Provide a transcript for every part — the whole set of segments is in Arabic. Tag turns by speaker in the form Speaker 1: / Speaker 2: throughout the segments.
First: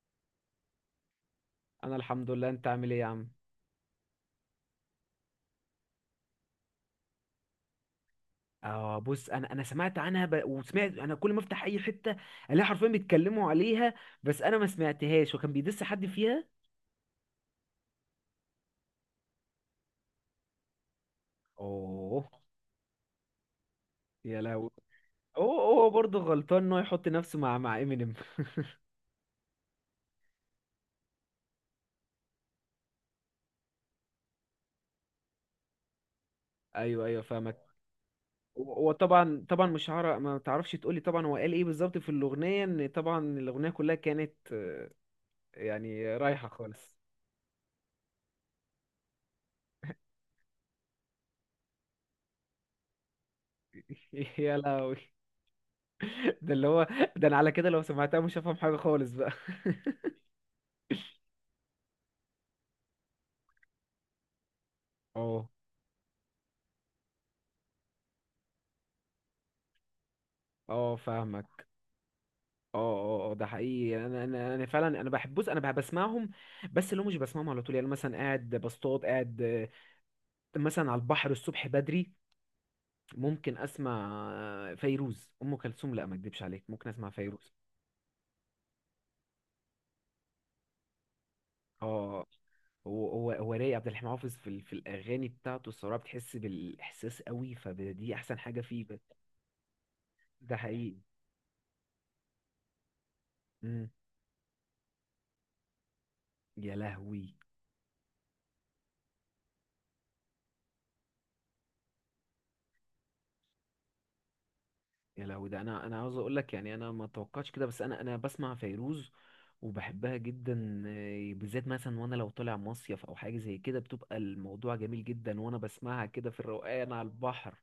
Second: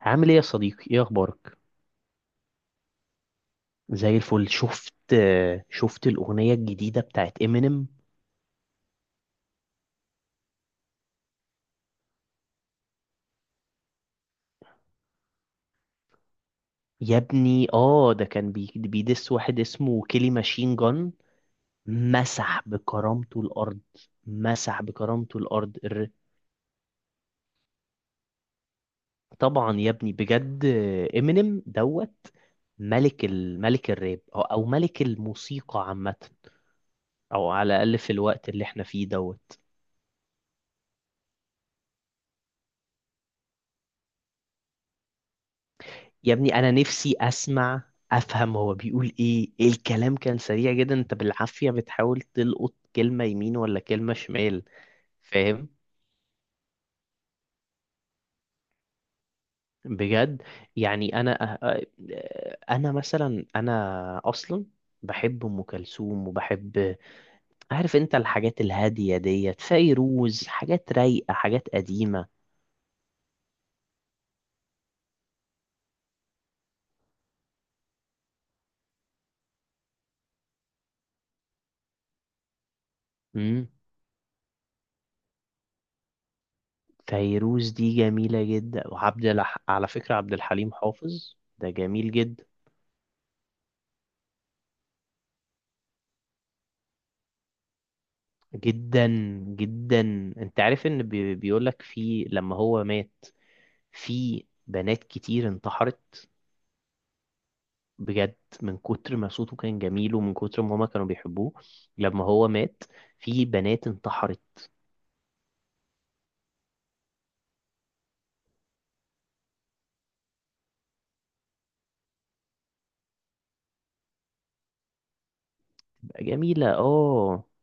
Speaker 1: عامل ايه يا صديقي؟ ايه اخبارك؟
Speaker 2: انا الحمد لله، انت عامل ايه يا عم؟
Speaker 1: زي الفل. شفت الاغنيه الجديده بتاعت امينيم؟
Speaker 2: اه، بص، انا سمعت عنها، وسمعت انا كل ما افتح اي حته الاقي حرفيا بيتكلموا عليها. بس انا ما سمعتهاش، وكان بيدس حد فيها.
Speaker 1: يا ابني، اه، ده كان بيدس واحد اسمه كيلي ماشين جان.
Speaker 2: اوه.
Speaker 1: مسح بكرامته الارض.
Speaker 2: يا لهوي.
Speaker 1: مسح بكرامته
Speaker 2: هو
Speaker 1: الارض
Speaker 2: هو
Speaker 1: الر-
Speaker 2: برضه غلطان ان هو يحط نفسه مع امينيم.
Speaker 1: طبعا يا ابني، بجد. امينيم دوت. ملك الراب او ملك الموسيقى عامه.
Speaker 2: ايوه، ايوه،
Speaker 1: او
Speaker 2: فاهمك.
Speaker 1: على الاقل في الوقت اللي
Speaker 2: هو
Speaker 1: احنا
Speaker 2: هو
Speaker 1: فيه
Speaker 2: طبعا،
Speaker 1: دوت.
Speaker 2: طبعا مش هعرف. ما تعرفش تقولي طبعا هو قال ايه بالظبط في الاغنيه؟ ان طبعا الاغنيه كلها كانت يعني
Speaker 1: يا
Speaker 2: رايحه
Speaker 1: ابني، انا
Speaker 2: خالص.
Speaker 1: نفسي اسمع، افهم هو بيقول ايه. إيه، الكلام كان سريع جدا، انت بالعافية بتحاول تلقط كلمة يمين ولا كلمة
Speaker 2: يا
Speaker 1: شمال.
Speaker 2: لهوي.
Speaker 1: فاهم.
Speaker 2: ده اللي هو، ده انا على كده لو سمعتها مش هفهم حاجه خالص بقى.
Speaker 1: بجد. يعني انا انا مثلا انا اصلا بحب
Speaker 2: اه،
Speaker 1: ام كلثوم وبحب، عارف انت الحاجات الهادية ديت، فيروز، حاجات
Speaker 2: اه،
Speaker 1: رايقة،
Speaker 2: فاهمك.
Speaker 1: حاجات قديمة.
Speaker 2: اه، اه، اه، ده حقيقي. يعني انا فعلا انا بحب. بص انا بسمعهم. بس اللي هو مش بسمعهم على طول. يعني مثلا قاعد بصطاد، قاعد مثلا على البحر الصبح بدري. ممكن
Speaker 1: امم.
Speaker 2: اسمع فيروز ام كلثوم. لا، ما اكدبش عليك، ممكن اسمع فيروز.
Speaker 1: فيروز دي جميلة جدا. على فكرة، عبد الحليم حافظ ده جميل
Speaker 2: اه.
Speaker 1: جدا.
Speaker 2: هو رايق عبد الحليم حافظ في الاغاني بتاعته. الصراحه بتحس بالاحساس قوي، فدي احسن حاجه فيه.
Speaker 1: جدا، جدا.
Speaker 2: ده
Speaker 1: انت عارف
Speaker 2: حقيقي.
Speaker 1: ان بيقولك في، لما هو مات،
Speaker 2: مم.
Speaker 1: في بنات كتير انتحرت.
Speaker 2: يا لهوي.
Speaker 1: بجد، من كتر ما صوته كان جميل ومن كتر ما هما كانوا بيحبوه، لما هو مات في بنات انتحرت.
Speaker 2: يا لهوي. ده انا عاوز اقول لك. يعني انا ما توقعتش كده، بس انا بسمع فيروز وبحبها جدا، بالذات مثلا وانا لو طالع مصيف او حاجه زي كده بتبقى الموضوع جميل جدا وانا بسمعها كده في
Speaker 1: جميلة،
Speaker 2: الروقان على
Speaker 1: اه.
Speaker 2: البحر.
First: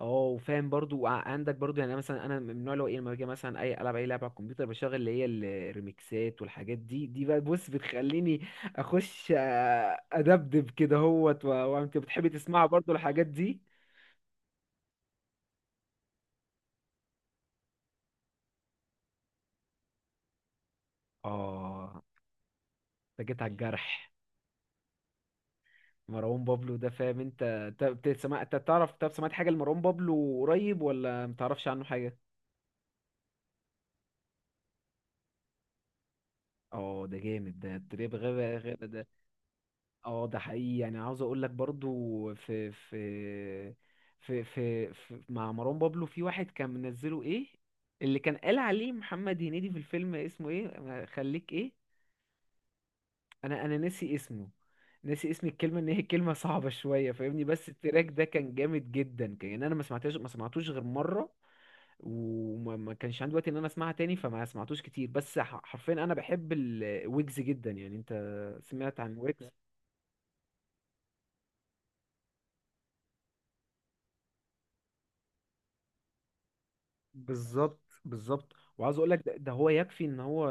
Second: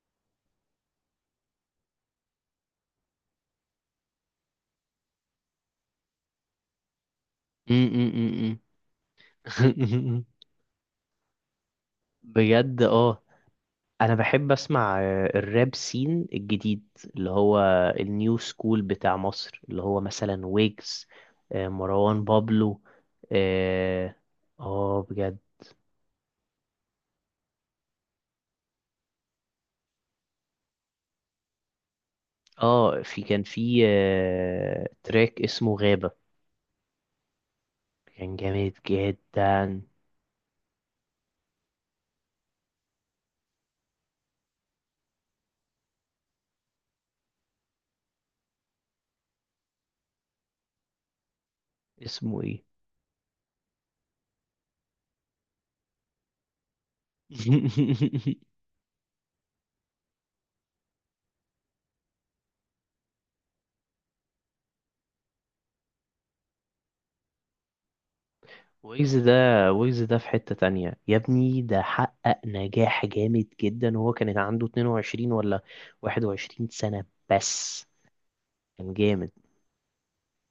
Speaker 2: اه، وفاهم برضو. وعندك برضو، يعني أنا مثلا انا من النوع اللي هو ايه، لما باجي مثلا اي العب اي لعبه على الكمبيوتر بشغل اللي هي الريميكسات والحاجات دي بقى. بص،
Speaker 1: م-
Speaker 2: بتخليني
Speaker 1: م-
Speaker 2: اخش
Speaker 1: م- م.
Speaker 2: ادبدب كده هوت وانت بتحبي تسمعها
Speaker 1: بجد،
Speaker 2: برضو
Speaker 1: اه.
Speaker 2: الحاجات دي.
Speaker 1: انا بحب اسمع الراب سين الجديد، اللي هو النيو سكول بتاع مصر، اللي هو مثلا ويجز،
Speaker 2: اه،
Speaker 1: مروان بابلو.
Speaker 2: انت جيت على الجرح.
Speaker 1: اه، بجد،
Speaker 2: مروان بابلو ده، فاهم؟ انت بتسمع. انت تعرف، طب سمعت حاجه لمروان بابلو قريب، ولا متعرفش عنه حاجه؟
Speaker 1: اه. في كان في تراك اسمه غابة.
Speaker 2: اه، ده جامد. ده التريب،
Speaker 1: كان
Speaker 2: غابة،
Speaker 1: جامد
Speaker 2: غابة ده.
Speaker 1: جدا.
Speaker 2: اه، ده حقيقي. يعني عاوز اقول لك برضو، في مع مروان بابلو في واحد كان منزله ايه، اللي كان قال عليه محمد هنيدي في الفيلم اسمه ايه، خليك ايه.
Speaker 1: اسمه ايه؟
Speaker 2: انا ناسي اسمه، ناسي اسم الكلمه، ان هي كلمه صعبه شويه، فاهمني. بس التراك ده كان جامد جدا، كان يعني انا ما سمعتوش غير مره. وما ما كانش عندي وقت ان انا اسمعها تاني، فما سمعتوش كتير. بس حرفيا انا بحب الويجز جدا. يعني انت سمعت عن
Speaker 1: ويجز ده،
Speaker 2: ويجز؟
Speaker 1: ويجز ده في حتة تانية يا ابني. ده حقق نجاح جامد جدا، وهو كان عنده 22 ولا 21 سنة
Speaker 2: بالظبط،
Speaker 1: بس.
Speaker 2: بالظبط.
Speaker 1: كان
Speaker 2: وعاوز اقول لك
Speaker 1: جامد
Speaker 2: ده هو يكفي ان هو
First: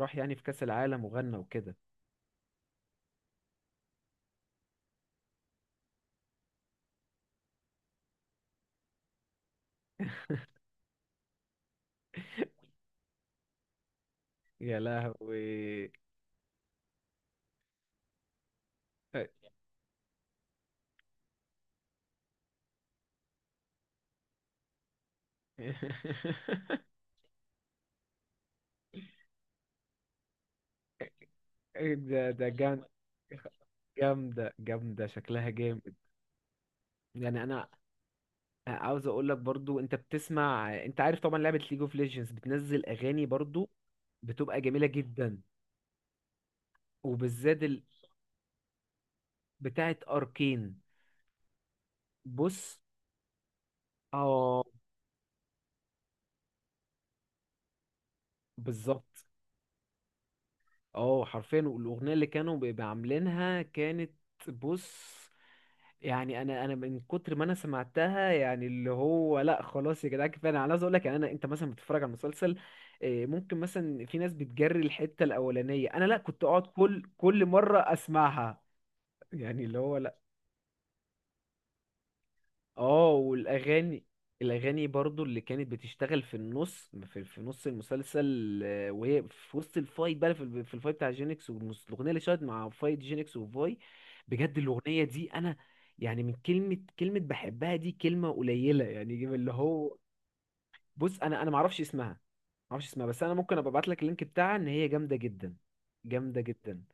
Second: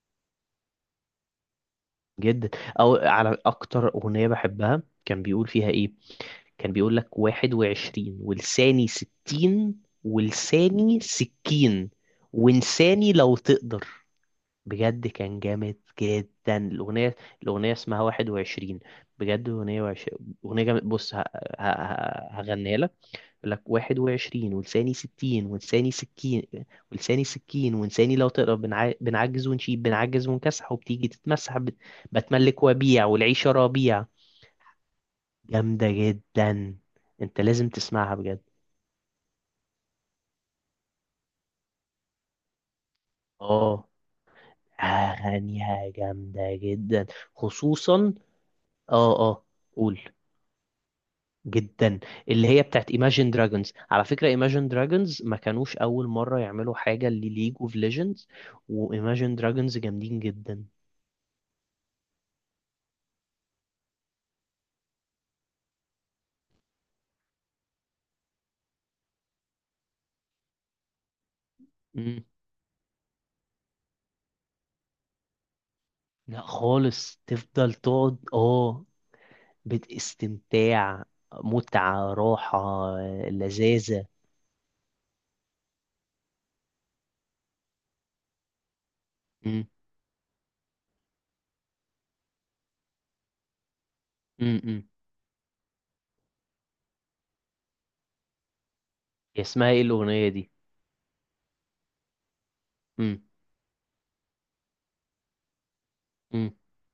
Speaker 2: راح يعني في كاس العالم وغنى وكده.
Speaker 1: جدا. او على اكتر اغنيه بحبها كان بيقول فيها ايه؟ كان بيقول لك: 21، ولساني 60، ولساني سكين، وانساني لو تقدر.
Speaker 2: يا
Speaker 1: بجد كان جامد
Speaker 2: لهوي.
Speaker 1: جدا الاغنيه. الاغنيه اسمها 21. بجد اغنيه اغنيه جامد. بص هغنيها لك. يقول لك: 21، ولساني ستين، ولساني سكين، ولساني سكين، ولساني لو تقرا. بنعجز ونشيب، بنعجز ونكسح، وبتيجي تتمسح
Speaker 2: إيه ده
Speaker 1: بتملك
Speaker 2: جامد.
Speaker 1: وبيع، والعيشة ربيع.
Speaker 2: جامدة، جامدة، شكلها
Speaker 1: جامدة
Speaker 2: جامد.
Speaker 1: جدا. انت
Speaker 2: يعني انا
Speaker 1: لازم تسمعها بجد.
Speaker 2: عاوز اقول لك برضو، انت بتسمع، انت عارف طبعا لعبة ليج اوف ليجندز بتنزل اغاني برضو.
Speaker 1: اه،
Speaker 2: بتبقى جميلة جدا،
Speaker 1: اغانيها جامدة جدا.
Speaker 2: وبالذات
Speaker 1: خصوصا، اه، اه،
Speaker 2: بتاعة
Speaker 1: قول.
Speaker 2: اركين.
Speaker 1: جدا. اللي هي
Speaker 2: بص.
Speaker 1: بتاعت Imagine Dragons. على فكرة،
Speaker 2: اه،
Speaker 1: Imagine Dragons ما كانوش أول مرة يعملوا حاجة لليج اوف ليجندز. و
Speaker 2: بالظبط.
Speaker 1: Imagine Dragons جامدين جدا.
Speaker 2: اه، حرفيا، والاغنية اللي كانوا بيبقى عاملينها كانت. بص. يعني انا من كتر ما انا سمعتها، يعني اللي هو لا خلاص يا جدعان كفايه. انا عايز اقول لك يعني، انا انت مثلا بتتفرج على مسلسل، ممكن مثلا في ناس بتجري الحته الاولانيه. انا لا،
Speaker 1: لا
Speaker 2: كنت اقعد كل
Speaker 1: خالص،
Speaker 2: كل
Speaker 1: تفضل
Speaker 2: مره
Speaker 1: تقعد،
Speaker 2: اسمعها
Speaker 1: اه،
Speaker 2: يعني اللي هو.
Speaker 1: باستمتاع، متعة، راحة،
Speaker 2: اه، والاغاني،
Speaker 1: لذاذة.
Speaker 2: برضو اللي كانت بتشتغل في النص في نص المسلسل، وهي في
Speaker 1: مم.
Speaker 2: وسط الفايت بقى في الفايت بتاع جينكس، الاغنيه اللي شغالة مع فايت جينكس وفاي. بجد
Speaker 1: مم. مم.
Speaker 2: الاغنيه دي انا، يعني من كلمه كلمه بحبها، دي كلمه قليله يعني
Speaker 1: هي
Speaker 2: اللي
Speaker 1: اسمها ايه
Speaker 2: هو.
Speaker 1: الأغنية دي؟
Speaker 2: بص، انا ما اعرفش اسمها، ما اعرفش اسمها.
Speaker 1: مم.
Speaker 2: بس انا ممكن ابقى ابعت لك اللينك بتاعها، ان هي جامده جدا، جامده
Speaker 1: مم.
Speaker 2: جدا،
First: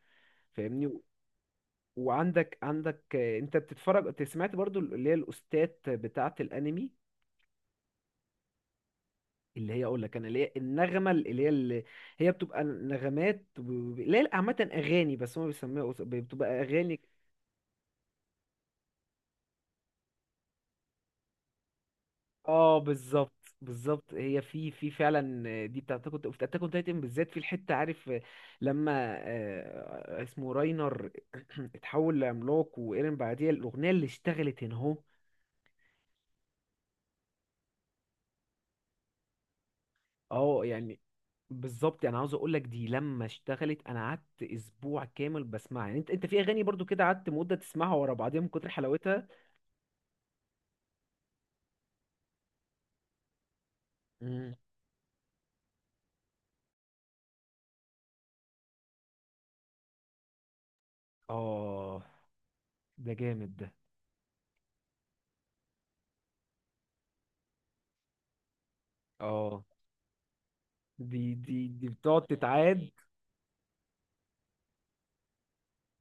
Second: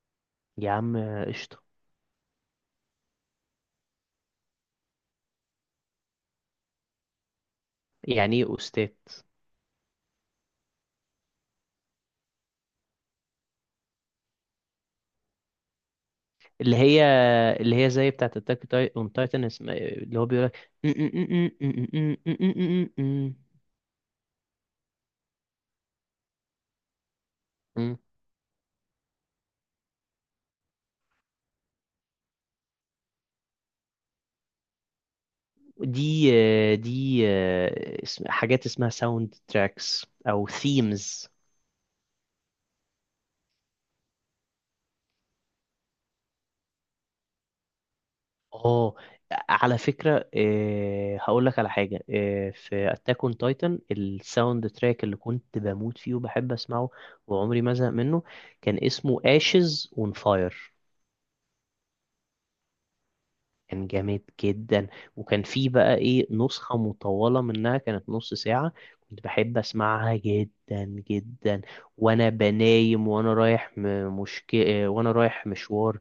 Speaker 1: يا
Speaker 2: فاهمني
Speaker 1: عم،
Speaker 2: و-
Speaker 1: قشطة.
Speaker 2: وعندك انت بتتفرج، انت سمعت برضو اللي هي الاستاذ بتاعه الانمي؟
Speaker 1: يعني ايه أستاذ؟
Speaker 2: اللي هي، اقول لك انا، اللي هي النغمه، اللي هي بتبقى نغمات، اللي هي عامه اغاني، بس هم بيسموها بتبقى
Speaker 1: اللي
Speaker 2: اغاني.
Speaker 1: هي اللي هي زي بتاعة أتاك أون تايتن، اسمها إيه؟ اللي هو بيقولك.
Speaker 2: اه، بالظبط، بالظبط. هي في فعلا دي بتاعت كنت في اتاك اون تايتن، بالذات في الحته
Speaker 1: مم.
Speaker 2: عارف لما اسمه راينر اتحول لعملاق وايرين، بعديها الاغنيه اللي اشتغلت هنا اهو.
Speaker 1: دي دي آه، اسم حاجات اسمها ساوند تراكس أو
Speaker 2: اه، يعني
Speaker 1: ثيمز.
Speaker 2: بالظبط. يعني عاوز اقول لك دي لما اشتغلت انا قعدت اسبوع كامل بسمعها. يعني انت في اغاني برضو كده قعدت مده تسمعها ورا بعضيها من كتر
Speaker 1: اه،
Speaker 2: حلاوتها.
Speaker 1: على فكرة، إيه هقول لك على حاجة. إيه، في اتاك اون تايتن
Speaker 2: مم.
Speaker 1: الساوند تراك اللي كنت بموت فيه وبحب اسمعه وعمري ما ازهق منه، كان اسمه ashes on fire.
Speaker 2: اه، ده جامد ده.
Speaker 1: كان جامد جدا. وكان فيه بقى ايه، نسخة مطولة منها كانت نص ساعة. كنت بحب
Speaker 2: اه،
Speaker 1: اسمعها جدا.
Speaker 2: دي
Speaker 1: جدا،
Speaker 2: دي دي بتقعد
Speaker 1: وانا
Speaker 2: تتعاد.
Speaker 1: بنايم وانا رايح م- مشك... آه، وانا رايح مشوار.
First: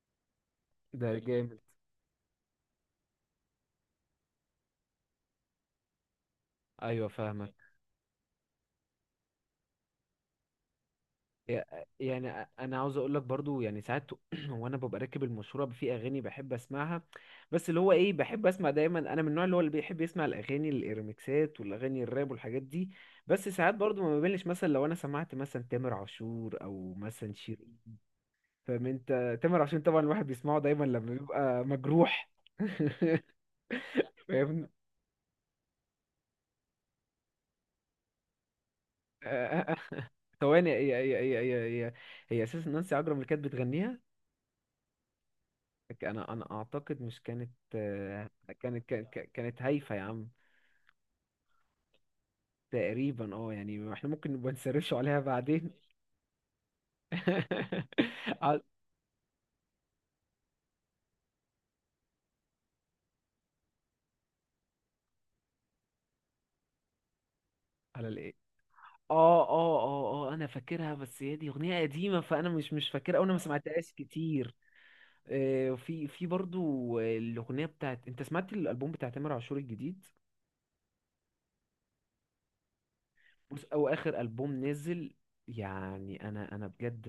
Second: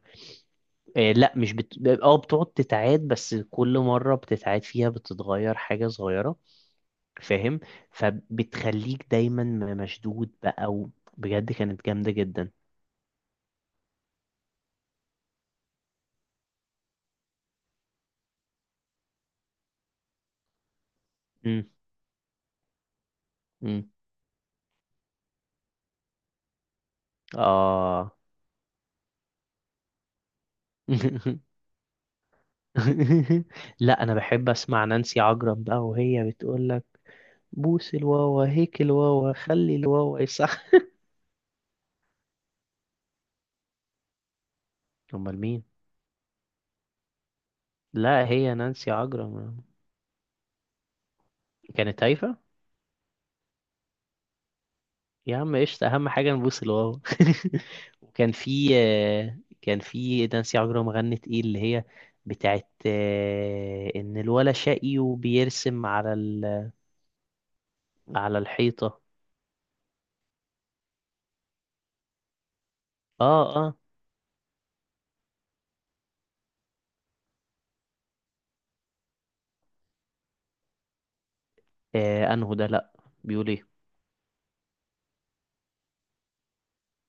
Speaker 2: ده
Speaker 1: لا مش
Speaker 2: جامد.
Speaker 1: بت... اه، بتقعد تتعاد، بس كل مرة بتتعاد فيها بتتغير حاجة صغيرة.
Speaker 2: ايوه، فاهمك.
Speaker 1: فاهم. فبتخليك دايما مشدود بقى. بجد كانت جامدة
Speaker 2: يعني
Speaker 1: جدا.
Speaker 2: انا عاوز اقول لك برضو، يعني ساعات وانا ببقى راكب المشوره في اغاني بحب اسمعها. بس اللي هو ايه، بحب اسمع دايما. انا من النوع اللي هو اللي بيحب يسمع الاغاني الريمكسات
Speaker 1: مم.
Speaker 2: والاغاني الراب والحاجات دي. بس ساعات
Speaker 1: مم.
Speaker 2: برضو ما بملش، مثلا لو انا سمعت مثلا تامر عاشور، او مثلا شيرين.
Speaker 1: اه.
Speaker 2: فاهم انت، تامر عاشور طبعا الواحد بيسمعه دايما لما بيبقى مجروح.
Speaker 1: لا، انا بحب
Speaker 2: فاهمني.
Speaker 1: اسمع نانسي عجرم بقى، وهي بتقول لك: بوس الواوا، هيك الواوا، خلي الواوا يصح.
Speaker 2: ثواني، هي اساسا نانسي عجرم اللي كانت بتغنيها.
Speaker 1: امال مين؟
Speaker 2: انا اعتقد مش كانت،
Speaker 1: لا، هي
Speaker 2: كانت
Speaker 1: نانسي عجرم.
Speaker 2: كانت هايفه يا عم.
Speaker 1: كانت هايفة
Speaker 2: تقريبا، اه، يعني احنا ممكن نبقى نسرش عليها
Speaker 1: يا عم.
Speaker 2: بعدين.
Speaker 1: قشطة، أهم حاجة نبوس الواو. وكان
Speaker 2: على
Speaker 1: في آه، كان في نانسي عجرم غنت ايه اللي هي بتاعت إن الولا شقي وبيرسم
Speaker 2: على الايه؟
Speaker 1: على الحيطة.
Speaker 2: اه، اه، اه، اه، انا فاكرها. بس هي دي اغنيه قديمه، فانا مش فاكرها، او
Speaker 1: اه
Speaker 2: انا ما
Speaker 1: اه,
Speaker 2: سمعتهاش كتير. في برضو، الاغنيه بتاعت، انت سمعت الالبوم بتاع تامر عاشور الجديد؟
Speaker 1: أنهو ده؟ لأ. بيقول
Speaker 2: بص،
Speaker 1: ايه؟
Speaker 2: او اخر البوم نزل. يعني انا بجد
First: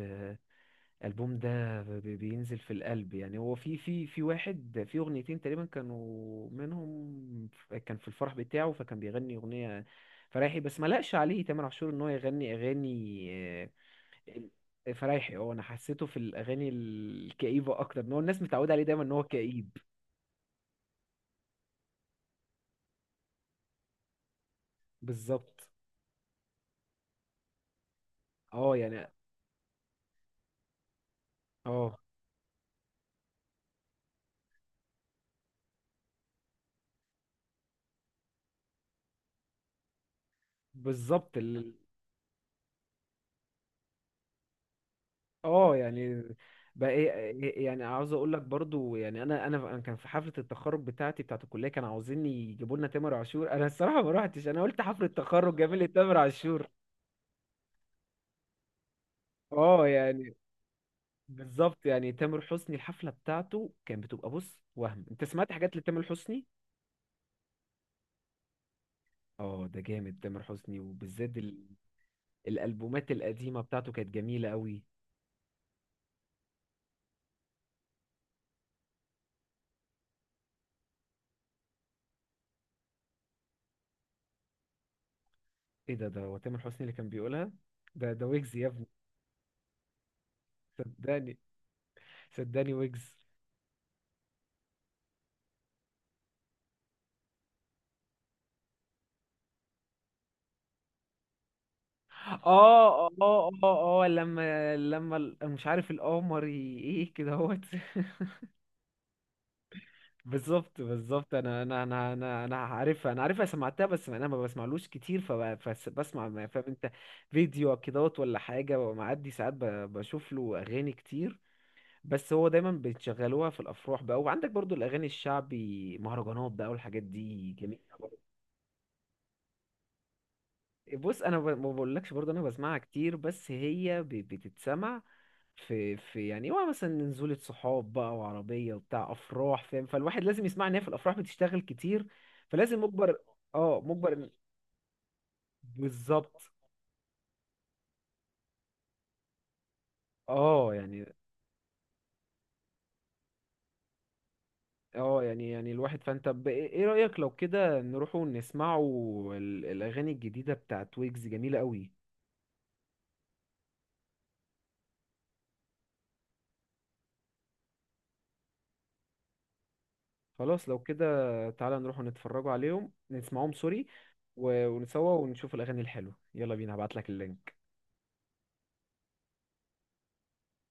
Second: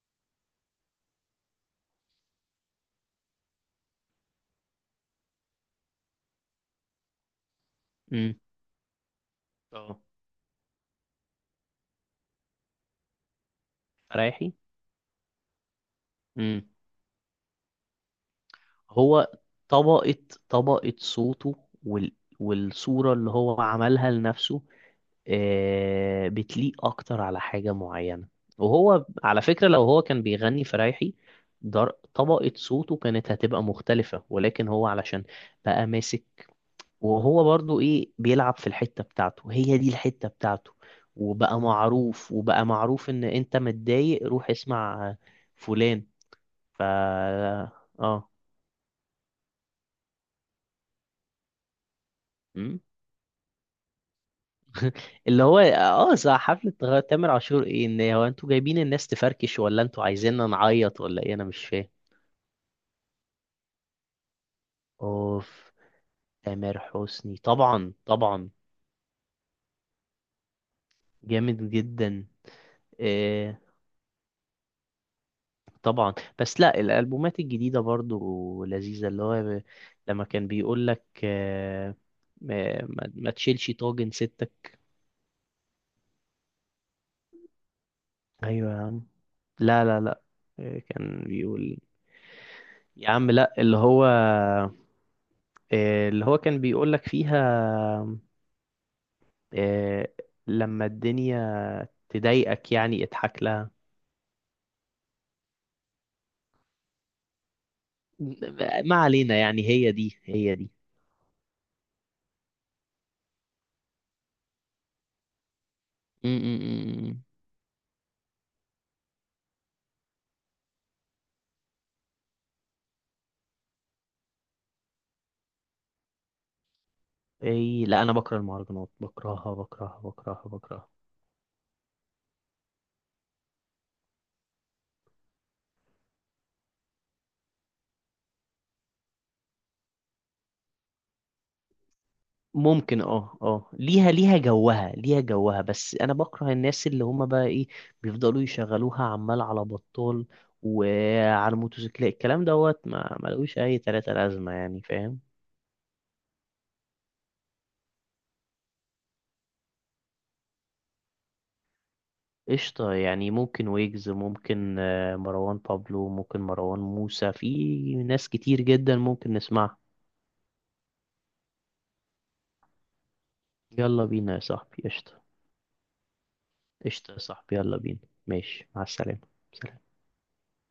Speaker 2: الالبوم ده بينزل في القلب. يعني هو في واحد، في اغنيتين تقريبا كانوا منهم، كان في الفرح
Speaker 1: امم.
Speaker 2: بتاعه فكان بيغني
Speaker 1: اه،
Speaker 2: اغنيه
Speaker 1: انهو؟
Speaker 2: فرايحي. بس ما لقش عليه تامر عاشور ان هو يغني اغاني
Speaker 1: رايحي.
Speaker 2: فرايحي. اه، انا حسيته في
Speaker 1: امم.
Speaker 2: الاغاني الكئيبه اكتر، ان هو الناس متعوده عليه دايما ان هو
Speaker 1: هو
Speaker 2: كئيب.
Speaker 1: طبقة طبقة صوته، وال... والصورة اللي هو عملها لنفسه.
Speaker 2: بالظبط.
Speaker 1: بتليق اكتر على حاجة معينة.
Speaker 2: اه،
Speaker 1: وهو
Speaker 2: يعني.
Speaker 1: على فكرة لو هو كان بيغني فرايحي،
Speaker 2: اه،
Speaker 1: طبقة صوته كانت هتبقى مختلفة، ولكن هو علشان بقى ماسك، وهو برضو ايه بيلعب في الحتة بتاعته. هي دي الحتة بتاعته.
Speaker 2: بالظبط.
Speaker 1: وبقى معروف، وبقى معروف ان انت متضايق روح اسمع
Speaker 2: اه،
Speaker 1: فلان.
Speaker 2: يعني
Speaker 1: ف
Speaker 2: بقى ايه، يعني عاوز
Speaker 1: اه،
Speaker 2: اقول لك برضو، يعني انا كان في حفله التخرج بتاعتي بتاعت الكليه كانوا عاوزين يجيبوا
Speaker 1: م؟
Speaker 2: لنا تامر عاشور. انا الصراحه ما روحتش، انا قلت حفله
Speaker 1: اللي
Speaker 2: تخرج
Speaker 1: هو،
Speaker 2: جميل لي
Speaker 1: اه
Speaker 2: تامر
Speaker 1: صح،
Speaker 2: عاشور؟
Speaker 1: حفلة تامر عاشور ايه؟ ان هو انتوا جايبين الناس تفركش ولا
Speaker 2: اه،
Speaker 1: انتوا
Speaker 2: يعني
Speaker 1: عايزيننا نعيط ولا ايه؟ انا مش
Speaker 2: بالظبط.
Speaker 1: فاهم.
Speaker 2: يعني تامر حسني الحفله بتاعته كانت بتبقى بص وهم، انت سمعت
Speaker 1: اوف.
Speaker 2: حاجات لتامر حسني؟
Speaker 1: تامر حسني طبعا، طبعا.
Speaker 2: اه، ده جامد تامر حسني. وبالذات
Speaker 1: جامد جدا.
Speaker 2: الالبومات
Speaker 1: إيه،
Speaker 2: القديمه بتاعته كانت جميله قوي.
Speaker 1: طبعا. بس لا، الالبومات الجديده برضو لذيذه، اللي هو لما كان بيقول لك ما تشيلش طاجن ستك.
Speaker 2: ايه؟ ده هو تامر حسني اللي كان بيقولها؟ ده ويجز يا
Speaker 1: ايوه يا
Speaker 2: ابني.
Speaker 1: عم. لا، لا، لا. إيه كان
Speaker 2: صدقني،
Speaker 1: بيقول؟
Speaker 2: صدقني
Speaker 1: يا
Speaker 2: ويجز.
Speaker 1: عم لا، اللي هو كان بيقول لك فيها إيه، لما الدنيا
Speaker 2: اه.
Speaker 1: تضايقك يعني اضحك
Speaker 2: اه،
Speaker 1: لها.
Speaker 2: اه، اه، لما مش عارف القمر ايه كده اهوت.
Speaker 1: ما علينا، يعني هي دي، هي دي.
Speaker 2: بالظبط، بالظبط. انا عارفها، انا عارفها، سمعتها. بس انا ما بسمعلوش كتير، فبسمع ما فاهم انت
Speaker 1: امم.
Speaker 2: فيديو كدهوت ولا حاجه، ومعدي ساعات بشوف له اغاني كتير. بس هو دايما بتشغلوها في الافراح بقى. وعندك برضو الاغاني الشعبي، مهرجانات بقى والحاجات دي جميله
Speaker 1: اي، لا، انا
Speaker 2: برضو.
Speaker 1: بكره المهرجانات، بكرهها بكرهها بكرهها بكرهها.
Speaker 2: بص، انا ما بقولكش برضو انا بسمعها كتير، بس هي بتتسمع في يعني هو مثلا نزولة صحاب بقى وعربية وبتاع أفراح، فاهم، فالواحد لازم يسمع إن هي في الأفراح بتشتغل كتير، فلازم
Speaker 1: ممكن،
Speaker 2: مجبر.
Speaker 1: اه، اه،
Speaker 2: اه،
Speaker 1: ليها،
Speaker 2: مجبر
Speaker 1: ليها جوها، ليها جوها، بس انا
Speaker 2: بالظبط.
Speaker 1: بكره الناس اللي هما بقى ايه، بيفضلوا يشغلوها عمال على بطال،
Speaker 2: اه، يعني.
Speaker 1: وعلى الموتوسيكلات الكلام دوت. ما ملقوش اي تلاتة لازمة، يعني، فاهم.
Speaker 2: اه، يعني الواحد، فانت ايه رأيك لو كده نروحوا نسمعوا الأغاني الجديدة بتاعت ويجز؟ جميلة قوي.
Speaker 1: قشطة، يعني ممكن ويجز، ممكن مروان بابلو، ممكن مروان موسى. في ناس كتير جدا ممكن نسمعها.
Speaker 2: خلاص، لو كده تعالى نروحوا نتفرجوا عليهم، نسمعهم سوري
Speaker 1: يلا بينا يا صاحبي،
Speaker 2: ونسوا
Speaker 1: قشطة.
Speaker 2: ونشوف الأغاني الحلوة. يلا بينا، هبعتلك
Speaker 1: قشطة يا
Speaker 2: اللينك.
Speaker 1: صاحبي، يلا بينا. ماشي، مع السلامة. سلام.